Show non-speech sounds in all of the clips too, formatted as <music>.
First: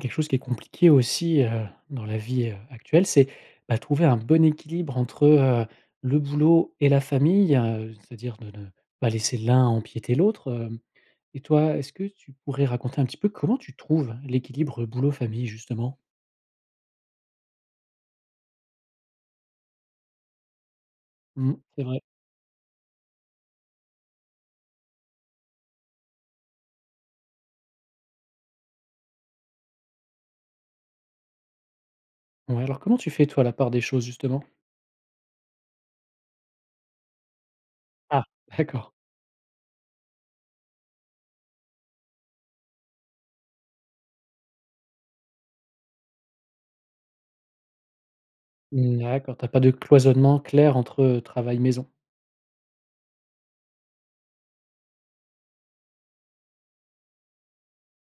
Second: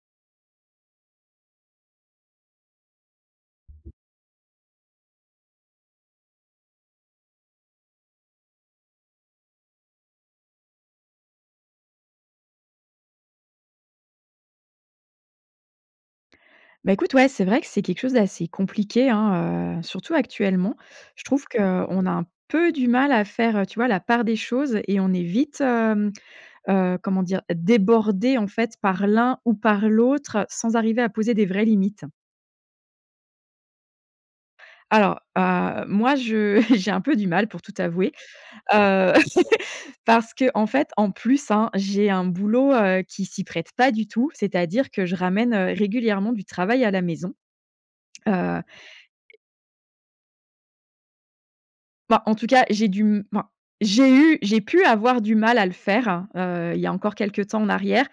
Quelque chose qui est compliqué aussi, heu, dans la vie heu, actuelle, c'est, ben trouver un bon équilibre entre, heu, le boulot et la famille, heu. C'est-à-dire de ne pas laisser l'un empiéter l'autre, hem. Et toi, est-ce que tu pourrais raconter un petit peu comment tu trouves l'équilibre boulot famille justement? Ben écoute, ouais, c'est vrai que c'est quelque chose d'assez compliqué, hein, heu, surtout actuellement. Je trouve Mmh. que, C'est heu, vrai. on a un peu du mal à faire, heu, tu vois la part des choses et on est vite, hem, heu, comment dire? Débordé en fait par l'un ou par l'autre, sans arriver à poser des vraies limites. Ouais, alors comment tu fais toi, la part des choses justement? Alors. Heu, moi je, <chuckles> j'ai un peu du mal pour tout t'avouer. Ah! D'accord. Heu, <laughs> parce qu'en fait en plus, hein, j'ai un boulot, heu, qui s'y prête pas du tout. C'est-à-dire que je ramène, heu, régulièrement du travail à la maison. Heu Mmh d'accord, tu as pas de cloisonnement clair entre, heu, travail maison? Bah, en tout cas j'ai dû m enfin, j'ai eu j'ai pu avoir du mal à le faire, heu, il y a encore quelque temps en arrière.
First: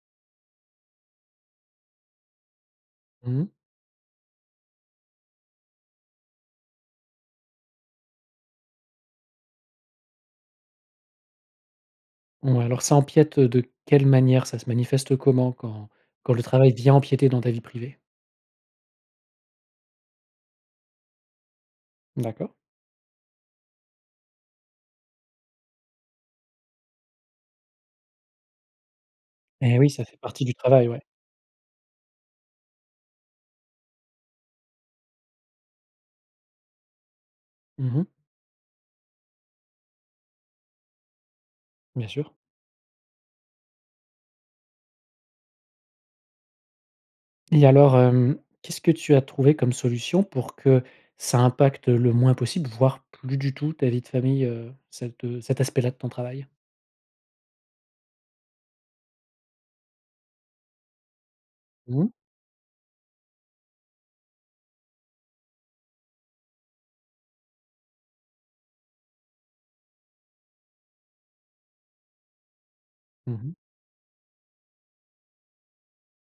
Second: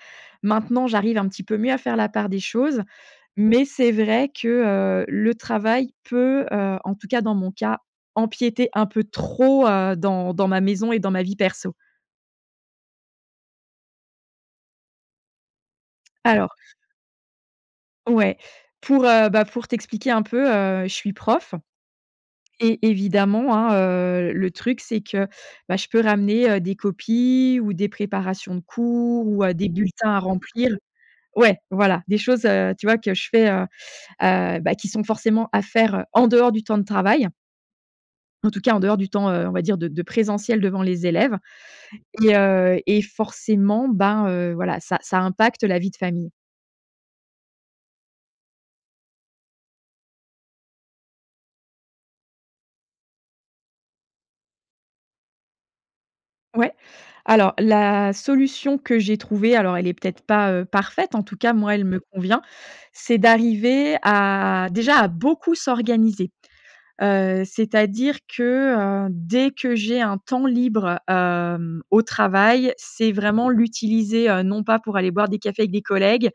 Maintenant j'arrive un petit peu mieux à faire la part des choses. Mmh. Mais c'est vrai que, heu, le travail peut, heu, en tout cas dans mon cas, empiéter un peu trop, heu, dans dans ma maison et dans ma vie perso. Ouais, alors ça empiète, heu, de quelle manière? Ça se manifeste, heu, comment quand quand le Alors. travail vient empiéter dans ta vie privée? Ouais. Pour, heu, bah, pour t'expliquer un peu, heu, je suis prof D'accord. et, évidemment hein, heu, le truc c'est que, bah, je peux ramener, heu, des copies, ou des préparations de cours ou, heu, des Et oui, ça bulletins fait à partie du remplir. travail, ouais. Ouais, voilà. Des choses, heu, tu vois, que je fais, heu, heu, bah, qui sont forcément à faire, heu, en dehors du temps de travail. Mmh mh. En tout cas, en dehors du temps, heu, on va dire de de présentiel devant les élèves Bien sûr. et, heu et forcément, ben, heu, voilà, ça ça impacte la vie de famille. Et alors, hem, qu'est-ce que tu as trouvé comme solution pour que, ça impacte le moins possible, voire plus du tout ta vie de famille, heu, cet, heu, cet aspect-là de ton travail? Ouais. Alors, la solution que j'ai trouvée, alors elle est peut-être pas, heu, parfaite, en tout cas moi elle me Mmh. convient. C'est d'arriver à déjà à beaucoup s'organiser, heu, c'est-à-dire que, heu, dès que j'ai un temps libre, hem, au travail, c'est Mmh vraiment mh. l'utiliser, heu, non pas pour aller boire des cafés avec des collègues,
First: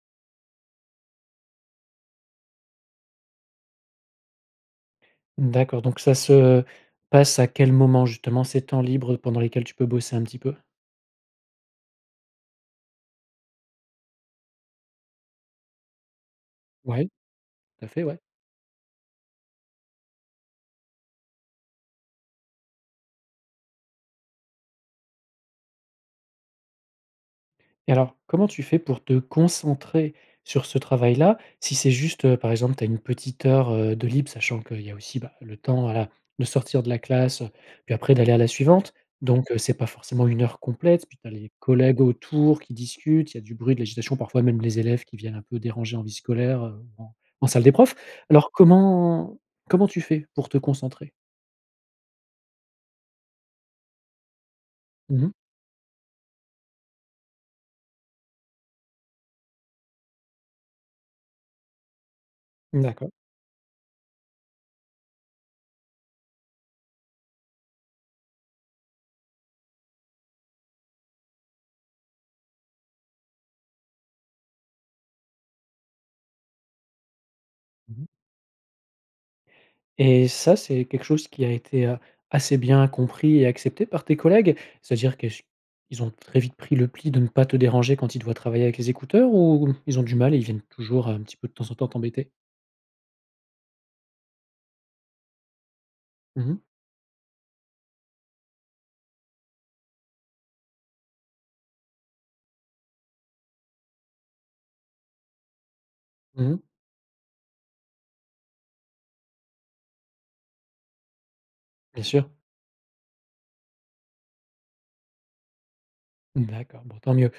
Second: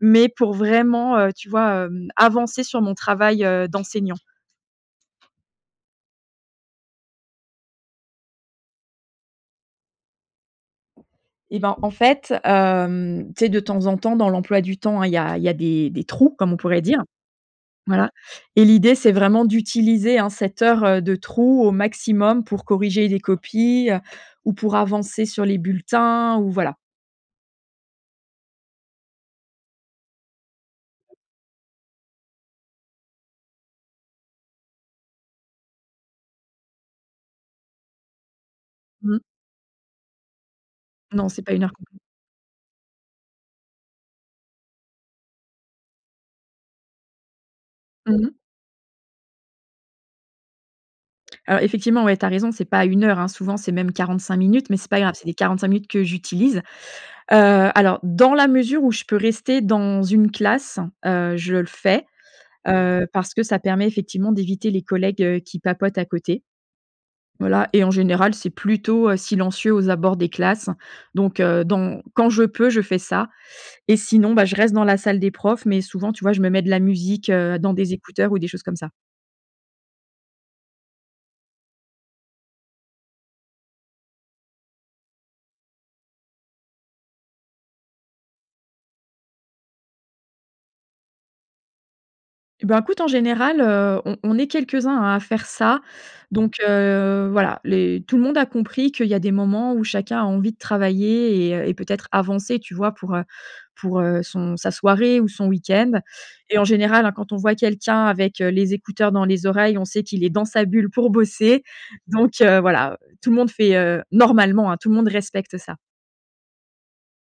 mais pour vraiment, heu, tu vois, hem, avancer sur mon travail, heu, d'enseignant. D'accord, donc ça se, heu, passe à quel moment, justement, ces temps libres pendant lesquels tu peux bosser un petit peu? Et ben en fait, hem, tu sais, de temps en temps, dans l'emploi du temps hein, il y a il y a des des trous comme on pourrait dire. Ouais. Tout à fait, Voilà ouais. et l'idée c'est vraiment d'utiliser hein cette heure, heu, de trou au maximum pour corriger les copies, ou pour avancer sur les bulletins ou voilà. Et alors, comment tu fais pour te concentrer sur ce travail-là? Si c'est juste, heu, par exemple, tu as 1 petite heure, heu, de libre, sachant qu'il y a aussi, bah, le temps, voilà, de sortir de la classe, heu, puis après d'aller à la suivante. Mmh. Donc, heu, c'est pas forcément 1 heure complète. Puis tu Non, as c'est les pas à 1 heure complète. collègues autour qui discutent, il y a du bruit, de l'agitation, parfois même les élèves qui viennent un peu déranger en vie scolaire, heu, en en salle des profs. Mmh mh. Alors comment comment tu fais pour te concentrer? Alors, effectivement, ouais, tu as raison, c'est pas à 1 heure, hein. Souvent, c'est même 45 minutes, mais c'est pas grave, Mmh c'est mh. les 45 minutes que j'utilise. Heu, alors, dans la mesure où je peux rester dans une classe, heu, je le fais, heu, D'accord. parce que ça permet effectivement d'éviter les collègues, heu, qui papotent à côté. Voilà et en général, c'est plutôt, heu, silencieux aux abords des classes, donc, heu, dans quand je peux, je fais ça et sinon, bah, je reste dans la salle des profs, mais souvent, tu vois, je me mets de la musique, heu, dans des Mmh mh. écouteurs ou des choses comme ça. Et ça, c'est quelque chose qui a été, heu, assez bien compris et accepté par tes collègues? C'est-à-dire que ch ils ont très vite pris le pli de ne pas te déranger quand ils te voient travailler avec les écouteurs, ou ils ont du mal et ils viennent toujours un petit peu, de temps en temps, t'embêter? Eh bah, écoute, en général, heu, on on est quelques-uns à faire ça. Mmh Donc, mh. heu, voilà, les tout le monde a compris qu'il y a des moments où chacun a envie de travailler et heu, et peut-être avancer, tu vois? Pour, heu, pour, heu, son sa soirée ou son week-end Mmh et mh. en général, hein, quand on voit quelqu'un avec, heu, les écouteurs dans les oreilles, on sait qu'il est dans sa bulle pour bosser Bien sûr. donc, heu, voilà, heu. Tout le monde fait, heu, normalement, hein, tout le monde respecte ça. D'accord. Bon tant mieux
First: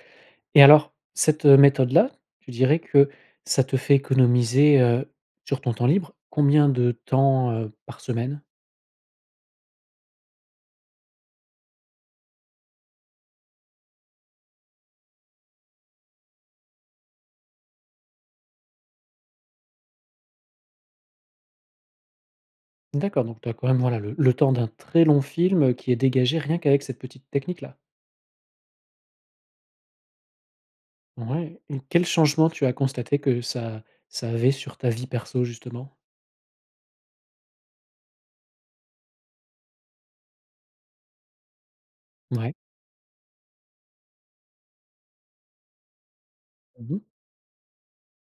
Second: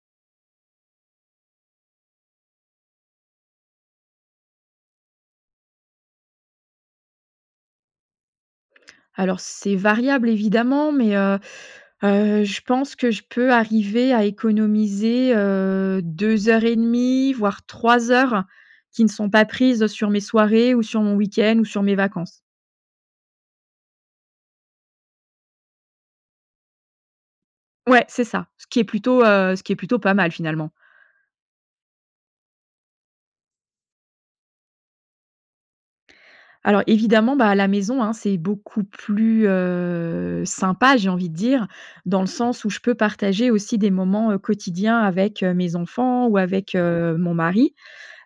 et alors, cette, heu, méthode-là, tu dirais que ça te fait économiser, heu, sur ton temps libre, combien de temps, heu, par semaine? Alors, c'est variable évidemment. Mais, heu heu, je pense que je peux arriver à économiser, heu, 2 heures et demi voire 3 heures qui ne sont pas prises sur mes soirées ou sur mon week-end ou sur mes vacances. D'accord. Donc, tu as quand même, voilà, le le temps d'un très long film qui est dégagé rien qu'avec cette petite technique-là? Ouais, c'est ça. Ce qui est plutôt, heu, ce qui est plutôt pas mal, finalement. Ouais et quel changement tu as constaté que ça ça avait sur ta vie perso justement? Alors, évidemment, bah, à la maison, hein, c'est beaucoup plus, heu, sympa, j'ai envie de dire. Dans le Ouais. sens où je peux partager aussi des moments, heu, quotidiens avec, heu, mes enfants ou avec, Mmh mh. heu, mon mari,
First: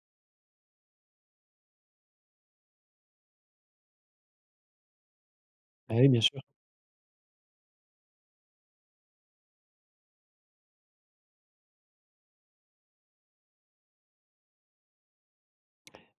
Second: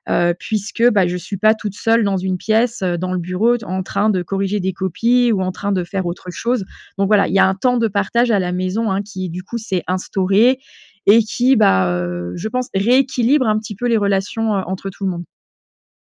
heu, puisque, bah, je suis pas toute seule dans une pièce, heu, dans le bureau, d en train de corriger des copies ou en train de Bah, faire oui. Bien autre sûr. chose. Donc, voilà, il y a un temps de partage à la maison, hein, qui, du coup, s'est instauré et qui, bah, heu, je pense rééquilibre un petit peu les relations, heu, entre tout le monde.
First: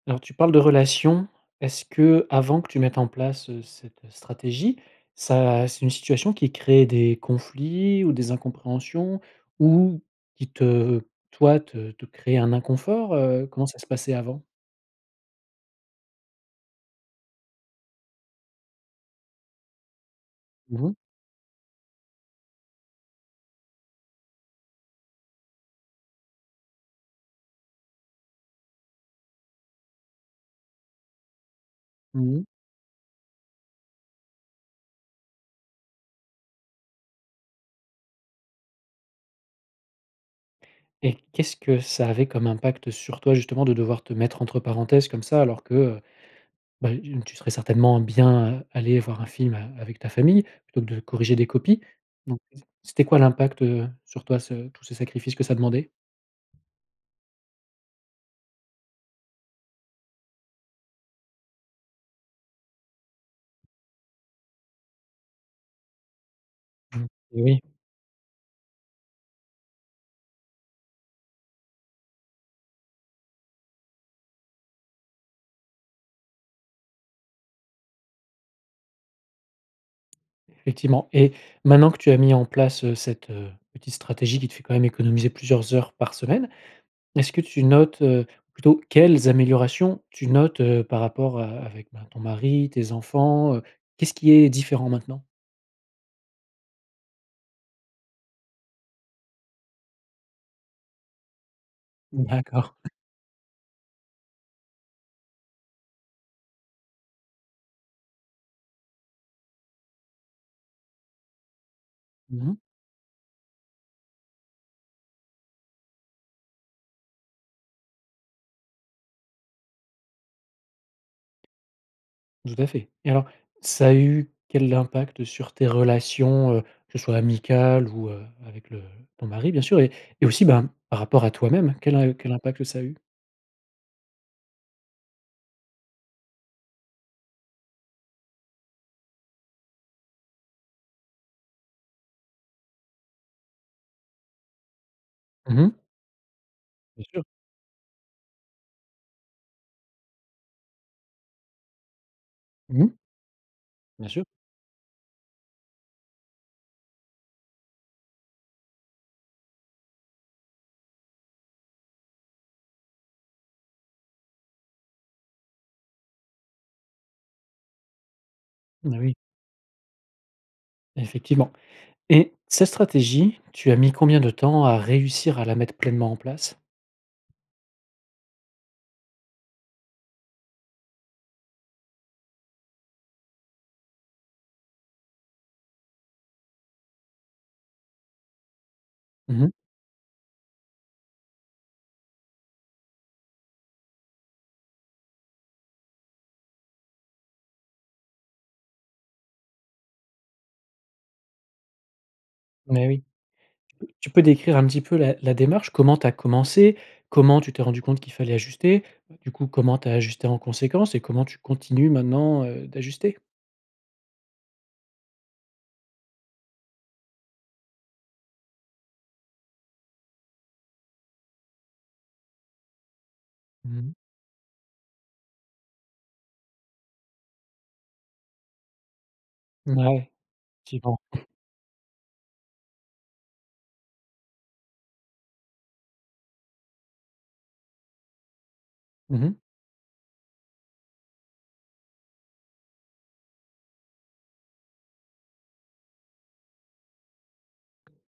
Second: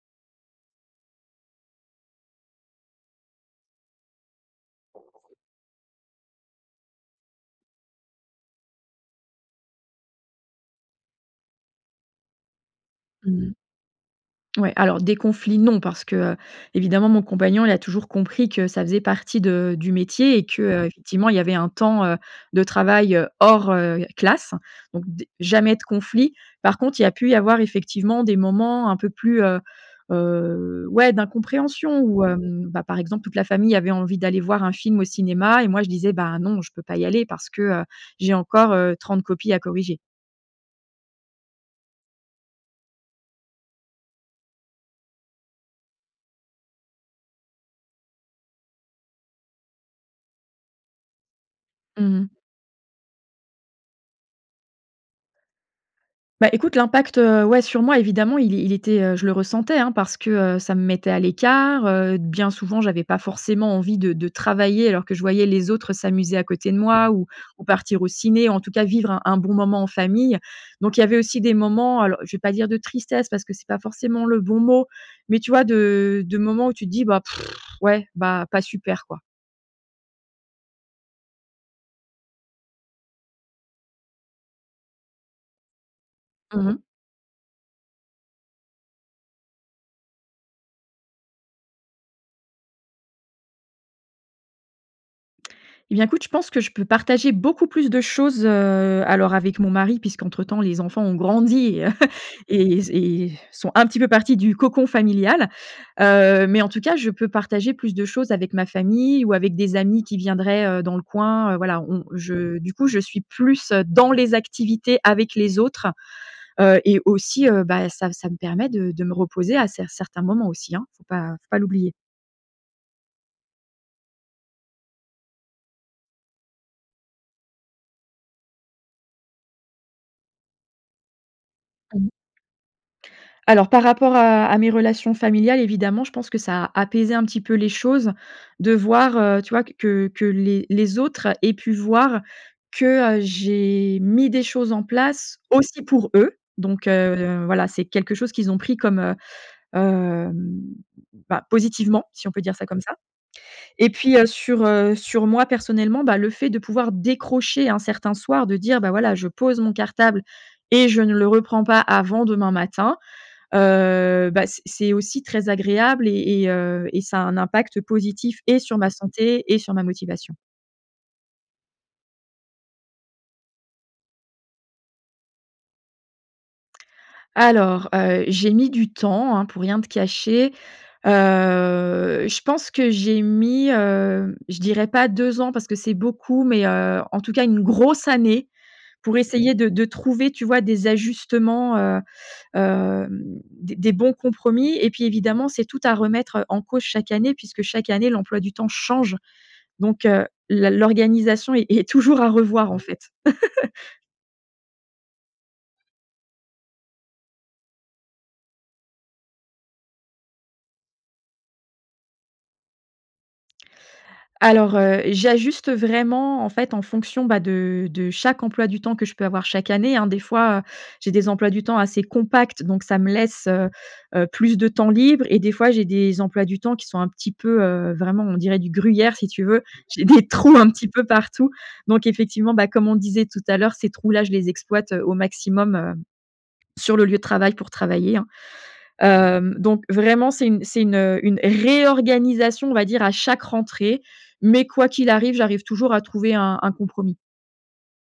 Alors tu parles de relation. Est-ce qu'avant que tu mettes en place, heu, cette stratégie, ça c'est une situation qui crée des conflits ou des incompréhensions ou qui te toi, te te crée un inconfort? Mmh Heu, mh. comment ça se passait avant? Ouais, alors des conflits non parce que, heu, évidemment mon compagnon il a toujours compris que ça faisait partie de du métier et Mmh que mh. effectivement il y avait un temps, heu, de travail hors, heu, classe donc des jamais de conflit. Par contre, il y a pu y avoir effectivement des moments un peu plus, heu heu, ouais d'incompréhension où, Mmh mh. hem, bah, par exemple toute la famille avait envie d'aller voir un film au cinéma et moi je disais: «Bah non je peux pas y aller parce que, heu, j'ai encore, heu, 30 copies à corriger». Et qu'est-ce que ça avait comme impact sur toi justement de devoir te mettre entre parenthèses comme ça alors que, heu, bah, une tu serais certainement bien, heu, aller voir un film a avec ta famille, plutôt que de corriger des copies? Mmh mh. Donc,, c'était quoi l'impact, heu, sur toi ce tous ces sacrifices que ça demandait? Bah, écoute, l'impact, heu, ouais, sur moi évidemment il il était, heu je le ressentais, hein, parce que, heu, ça me mettait à l'écart, heu, bien souvent j'avais pas forcément envie de de travailler alors que je voyais les autres s'amuser à côté de moi, ou Oui. ou partir au ciné en tout cas vivre un un bon moment en famille. Donc il y avait aussi des moments, alors je vais pas dire de tristesse parce que c'est pas forcément le bon mot mais tu vois de de moments où tu te dis: <scoffs> «Ouais, bah, pas super quoi». Effectivement et maintenant que tu as mis en place, heu, cette, heu, petite stratégie qui te fait quand même économiser plusieurs heures par semaine. Mmh mh. Est-ce que tu notes, heu plutôt quelles améliorations tu notes, heu, par rapport a avec, ben, ton mari, tes enfants? Heu, qu'est-ce qui est différent maintenant? Et bien écoute, je pense que je peux partager beaucoup plus de choses, heu, alors avec mon mari puisque entre temps les enfants ont grandi <chuckles> D'accord. <chuckles> et z et sont un petit peu partis du cocon familial. Heu, mais en tout cas je peux partager plus de choses avec ma famille ou avec des amis qui viendraient, heu, dans le coin, heu, voilà on Mmh mh. je, du coup, je suis plus dans les activités avec les autres, heu, et aussi, heu, bah, ça ça me permet de de me reposer à cer certains moments aussi, hein faut pas faut pas l'oublier. Tout à fait. Et alors ça a eu quel impact sur tes relations, heu, que ce soit amicales ou, heu, avec le ton mari bien sûr et et aussi ben, par rapport à toi-même, quel Mmh. im quel impact ça a eu? Alors par rapport à à mes relations familiales évidemment, je pense que ça a apaisé un petit peu les choses de voir, heu, tu vois que que les les autres aient pu voir que, heu, j'ai mis des choses en place Mmh mh. aussi pour eux. Donc, Bien sûr. heu, voilà c'est quelque chose qu'ils ont pris comme, heu, hem, bah, positivement si on peut dire ça comme Mmh ça. mh. Et Bien puis, sûr. heu, sur, heu, sur moi personnellement, bah, le fait de pouvoir décrocher un certain soir de dire, bah, voilà je pose mon cartable et je ne le reprends pas avant demain matin, heu, bah, c'est c'est aussi très agréable et et heu, et ça a un impact positif et sur ma Bah oui. santé et sur ma motivation. Effectivement. Et cette stratégie, tu as mis combien de temps à réussir à la mettre pleinement en place? Alors, heu, j'ai mis du temps, hein, pour rien te cacher. Heu, je pense que j'ai mis, heu, je dirais pas 2 ans parce que c'est beaucoup mais, heu, en tout cas une grosse année pour Mmh mh. essayer de de trouver, tu vois des ajustements, heu, hem, des des bons compromis et puis évidemment c'est tout à remettre en cause chaque année, puisque chaque année l'emploi du temps change donc, heu, la l'organisation est est toujours à revoir en Mais oui. fait. <laughs> Tu peux décrire un petit peu la la démarche. Comment tu as commencé? Comment tu t'es rendue compte qu'il fallait ajuster? Heu, du coup, comment tu as ajusté en conséquence? Et comment tu continues maintenant, heu, d'ajuster? Alors, heu, j'ajuste vraiment en fait en fonction, bah, de de chaque emploi du temps que je peux avoir chaque année, hein, des fois, heu, j'ai des emplois du temps assez compacts donc ça me laisse, heu, Mmh mh. heu, plus de temps libre et des fois j'ai des emplois du temps qui sont un petit peu, heu, vraiment on dirait du gruyère si tu veux, j'ai Mouais, des trous un petit effectivement. peu partout. Donc effectivement, bah, comme on disait tout à l'heure ces trous-là je les exploite au maximum, heu, sur le lieu de travail pour travailler, hein. Mmh mh. Hem, donc vraiment c'est une c'est une, heu, une réorganisation on va dire à chaque rentrée mais quoi qu'il arrive, j'arrive toujours à trouver un un compromis.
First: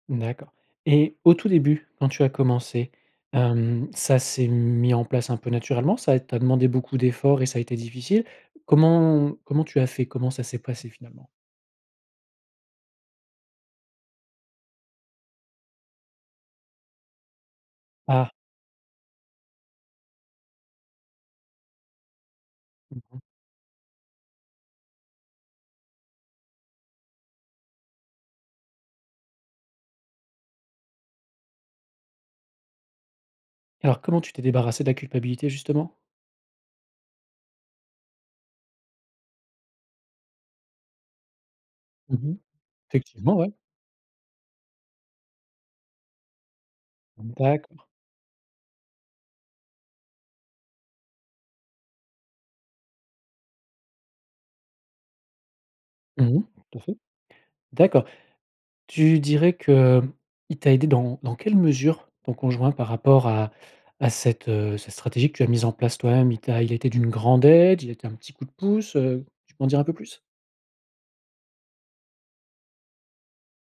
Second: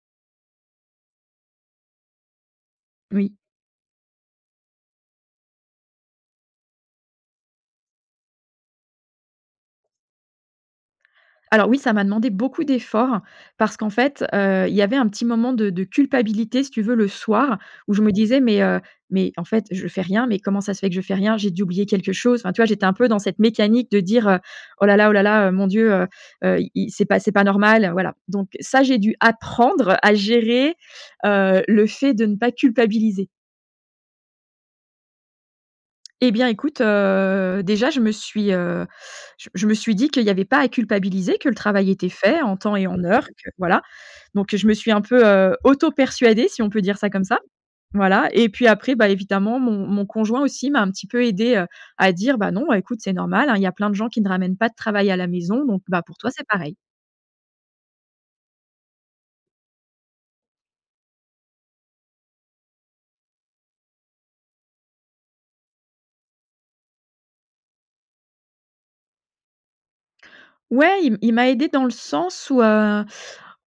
Mmh, d'accord. Et au tout début, quand tu as commencé, Oui. hem, ça s'est mis en place un peu naturellement? Ça t'a demandé beaucoup d'efforts et ça a été difficile? Comment comment tu as fait? Comment ça s'est passé finalement? Alors oui ça m'a demandé beaucoup d'efforts parce qu'en fait, heu, il y avait un petit moment de de culpabilité si tu veux le soir je me Ah! disais: «Mais, heu, mais en fait je fais rien, mais comment ça se fait que je fais rien? J'ai dû oublier quelque chose». Enfin, tu vois j'étais un Mmh peu dans mh. cette mécanique de dire: «Heu, oh là là oh là là, mon Dieu, heu heu, il il c'est pas c'est pas normal». Voilà, donc ça j'ai dû apprendre à gérer, heu, le fait de ne pas culpabiliser. Alors, comment tu t'es débarrassée de la culpabilité justement? Et bien écoute, heu, déjà je me suis, heu, je je me suis dit qu'il y avait pas à culpabiliser que le travail était Mmh mh. fait en temps et en heure et Effectivement, que ouais. voilà. Donc je me suis un peu, heu, auto persuadée si on peut dire ça comme Mmh. ça D'accord. voilà. Et puis après, bah, évidemment mon mon conjoint aussi m'a un petit peu aidée, heu, à dire: «Bah, non écoute c'est normal, hein, il y a plein de gens qui ne ramènent pas de travail à la maison donc, bah, pour Mmh toi mh. c'est pareil». Tout à fait. D'accord. Tu dirais qu'il t'a aidée dans dans quelle mesure ton conjoint par rapport à à cette, heu, cette stratégie que tu as mise en place toi-même? Il t'a il a été d'une grande aide? Il a été un petit coup de pouce? Heu, tu peux m'en dire un peu plus? Ouais, il il m'a aidée dans le sens où, heu,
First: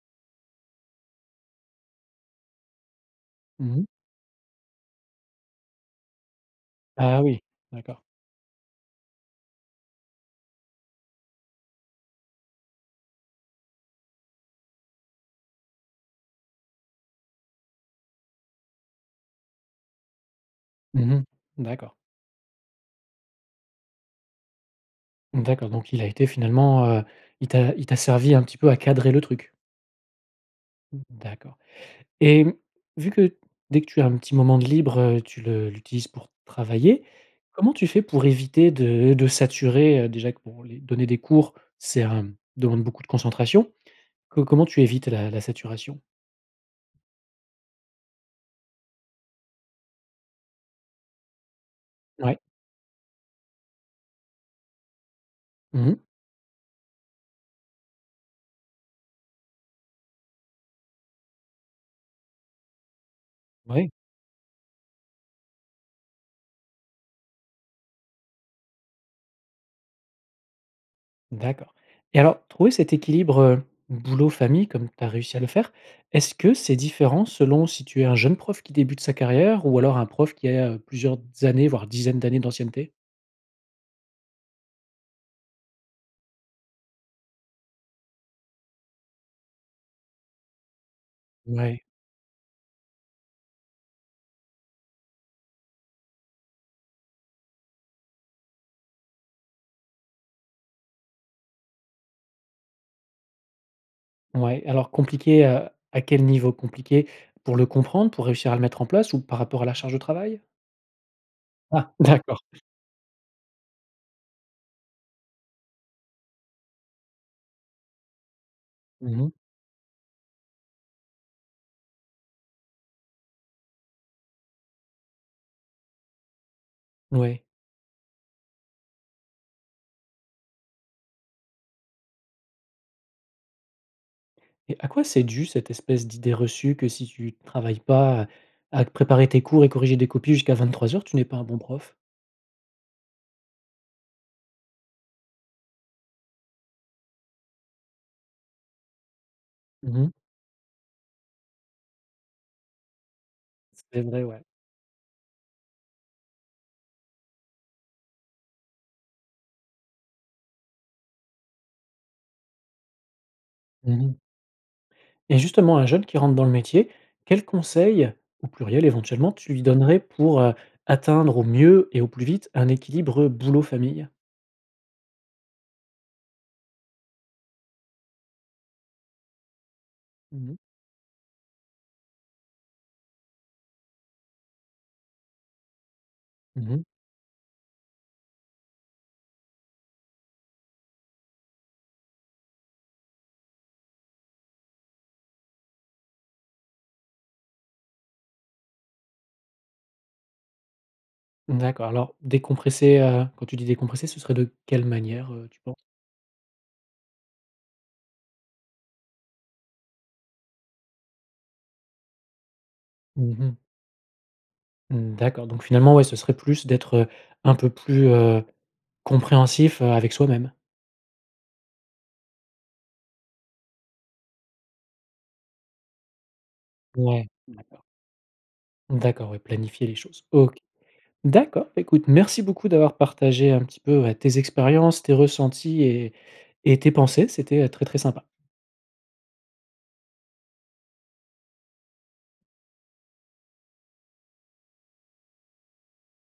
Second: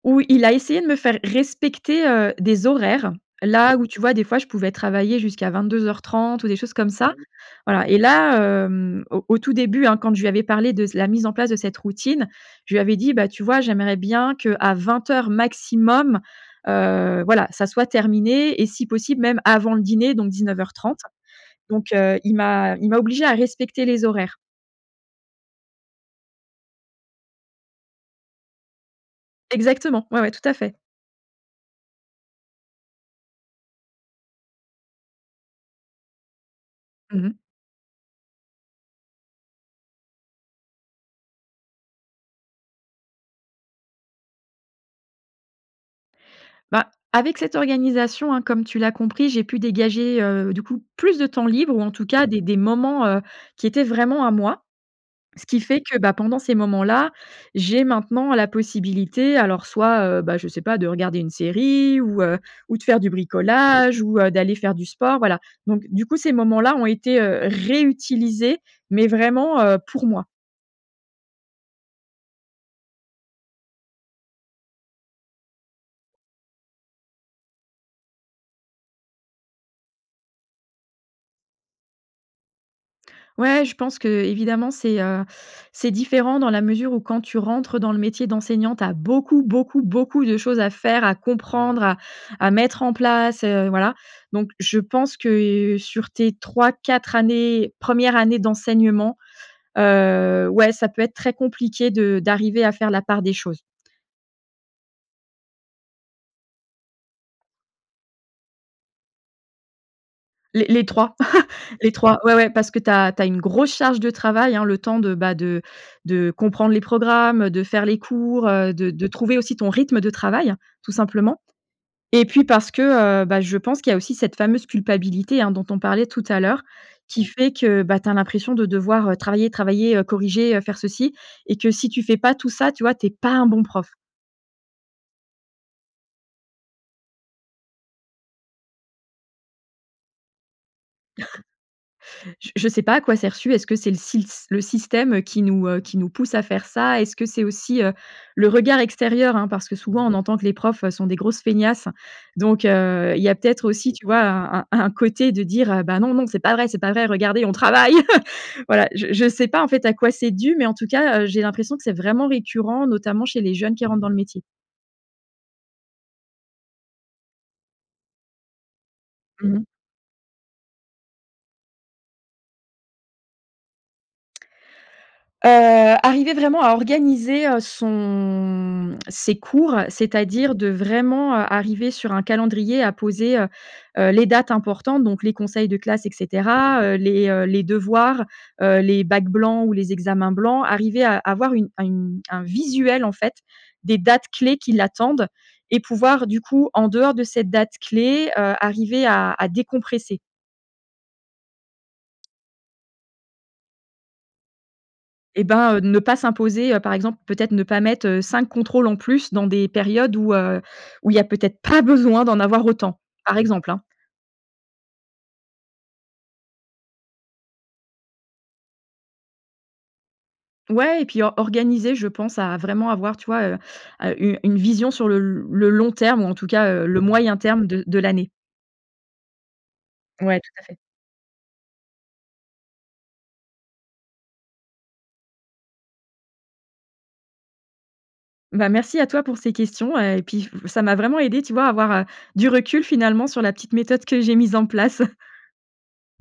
où il a essayé de me faire respecter, heu, des horaires. Là Mmh mh. où, tu vois des fois je pouvais travailler jusqu'à 22:30 ou des choses comme ça. Ah oui. Voilà et D'accord. là, hem, au au tout début, hein, quand je lui avais parlé de s la mise en place de cette routine je lui avais dit: «Bah, tu vois j'aimerais bien qu’à 20:00 maximum, heu, voilà ça soit terminé et si possible même avant le dîner donc 19:30». Mmh mh. Donc, D'accord. heu, il m'a il m'a obligée à respecter les horaires. D'accord, donc il a été finalement, heu, il t'a il t'a servi un petit peu à cadrer le truc. Exactement. Ouais, ouais, tout à fait. D'accord. Et mmh, vu que dès que tu as un petit moment de libre, heu, tu le l'utilises pour travailler, Mmh mh. comment tu fais pour éviter de de saturer? Heu déjà que bon les donner des cours, c'est hem demande beaucoup de concentration. Co comment tu évites la la saturation? Bah, avec cette organisation, hein, comme tu l'as compris, j'ai pu dégager, heu, du coup plus de temps libre ou en tout cas Ouais. des des moments, heu, qui étaient vraiment à moi, ce qui fait Mmh que mh. bah, pendant ces moments-là, j'ai maintenant la possibilité, alors soit, heu, bah je sais pas, de regarder une série ou, heu, ou de faire du Ouais. bricolage ou, heu, d'aller faire du sport, voilà. Donc du coup ces moments-là ont été, heu, réutilisés mais vraiment, heu, pour moi. D'accord. Et alors trouver cet équilibre, heu, boulot- famille comme tu as réussi à le faire, est-ce que c'est différent selon si tu es un jeune prof qui débute sa carrière ou alors un prof qui a plusieurs années, voire dizaines d'années d'ancienneté? Ouais, je pense qu'évidemment, c'est, heu, c'est différent dans la mesure où quand tu rentres dans le métier d'enseignant tu as beaucoup, beaucoup, beaucoup de choses à faire à comprendre Ouais. à à mettre en place, heu, voilà. Donc je pense que, heu, sur tes 3-4 années, 1res années d'enseignement, heu, ouais, ça peut être très compliqué de d'arriver à faire la part des choses. Ouais. Alors compliqué, heu, à quel niveau, compliqué? Pour le comprendre, pour réussir à le mettre en place ou par rapport à la charge de travail? Les les 3 <chuckles> Ah les 3, ouais d'accord. ouais parce que tu as tu as une grosse charge de travail, hein, le temps de, bah, de de comprendre les programmes, heu, de faire les cours, heu, de de Mmh mh. trouver aussi ton rythme de travail, tout simplement. Et puis parce que, heu, bah, je pense qu'il y a aussi cette fameuse culpabilité, hein, dont on parlait tout à l'heure, qui Ouais. fait que bah tu as l'impression de devoir, heu, travailler, travailler, heu, corriger, heu, faire ceci, et que si tu fais pas tout ça, tu vois, tu es pas un bon prof. Et à quoi c'est dû, cette espèce d'idée reçue que si tu travailles pas à à te préparer tes cours et corriger des copies jusqu'à 23:00, tu n'es pas un bon prof? <laughs> J je sais pas à quoi c'est reçu. Est-ce que c'est le sils le système, heu, qui nous heu, qui nous pousse à faire ça? Est-ce que c'est aussi, heu, le regard extérieur, hein, parce que Mmh souvent mh. on entend que les profs, heu, sont des grosses feignasses. Donc, heu, il y a peut-être aussi C'est tu vois vrai, ouais. un un un côté de dire, heu: «Bah non, non, c'est pas vrai, c'est pas vrai: regardez, on travaille». <laughs> Voilà, je je sais pas, en fait, à quoi c'est dû mais en tout cas, heu, j'ai l'impression que c'est vraiment récurrent notamment chez les jeunes qui Mmh rentrent dans mh. le métier. Et justement, un jeune qui rentre dans le métier, quels conseils- au pluriel éventuellement- tu Mmh lui mh. donnerais pour, heu, atteindre au mieux et au plus vite un équilibre, heu, boulot- famille? Heu, arriver vraiment à organiser, heu, son ses cours, heu, Mmh c'est-à-dire mh. de vraiment, heu, arriver sur un calendrier à poser, heu heu, les dates importantes donc les conseils de classe et Mmh cetera, mh. heu, les, heu, les devoirs, heu, les bacs blancs ou les examens blancs, arriver à avoir une à une un visuel, en fait, des dates clés qui l'attendent et pouvoir du coup en dehors de ces dates clés, heu, arriver à à décompresser. Mmh, d'accord, alors décompresser, heu, quand tu dis «décompresser», ce serait de quelle manière, Et heu, tu pen ben, heu, ne pas s'imposer, heu, par exemple peut-être ne pas mettre, heu, 5 contrôles en plus dans des périodes où, heu, où il y a peut-être pas besoin d'en avoir autant. Mmh Par mh. exemple, hein. Mmh, d'accord, donc finalement, ouais, ce serait plus d'être, heu, un peu plus, heu, compréhensif, heu, avec soi-même. Ouais et puis or organiser, je pense, à vraiment avoir, tu vois, heu, heu, une une vision sur le le long terme, ou en tout cas, heu, le Ouais, moyen terme d'accord. de de l'année. D'accord, ouais, planifier les choses. Ouais tout OK. à fait. D'accord. Beh, écoute, merci beaucoup d'avoir partagé un petit peu, heu, tes expériences, tes ressentis et et tes pensées, c'était, heu, très, très sympa. Bah, merci à toi pour ces questions, heu, et puis ça ça m'a vraiment aidée, tu vois, à avoir, heu, du recul, finalement, sur la petite méthode que j'ai mise en place.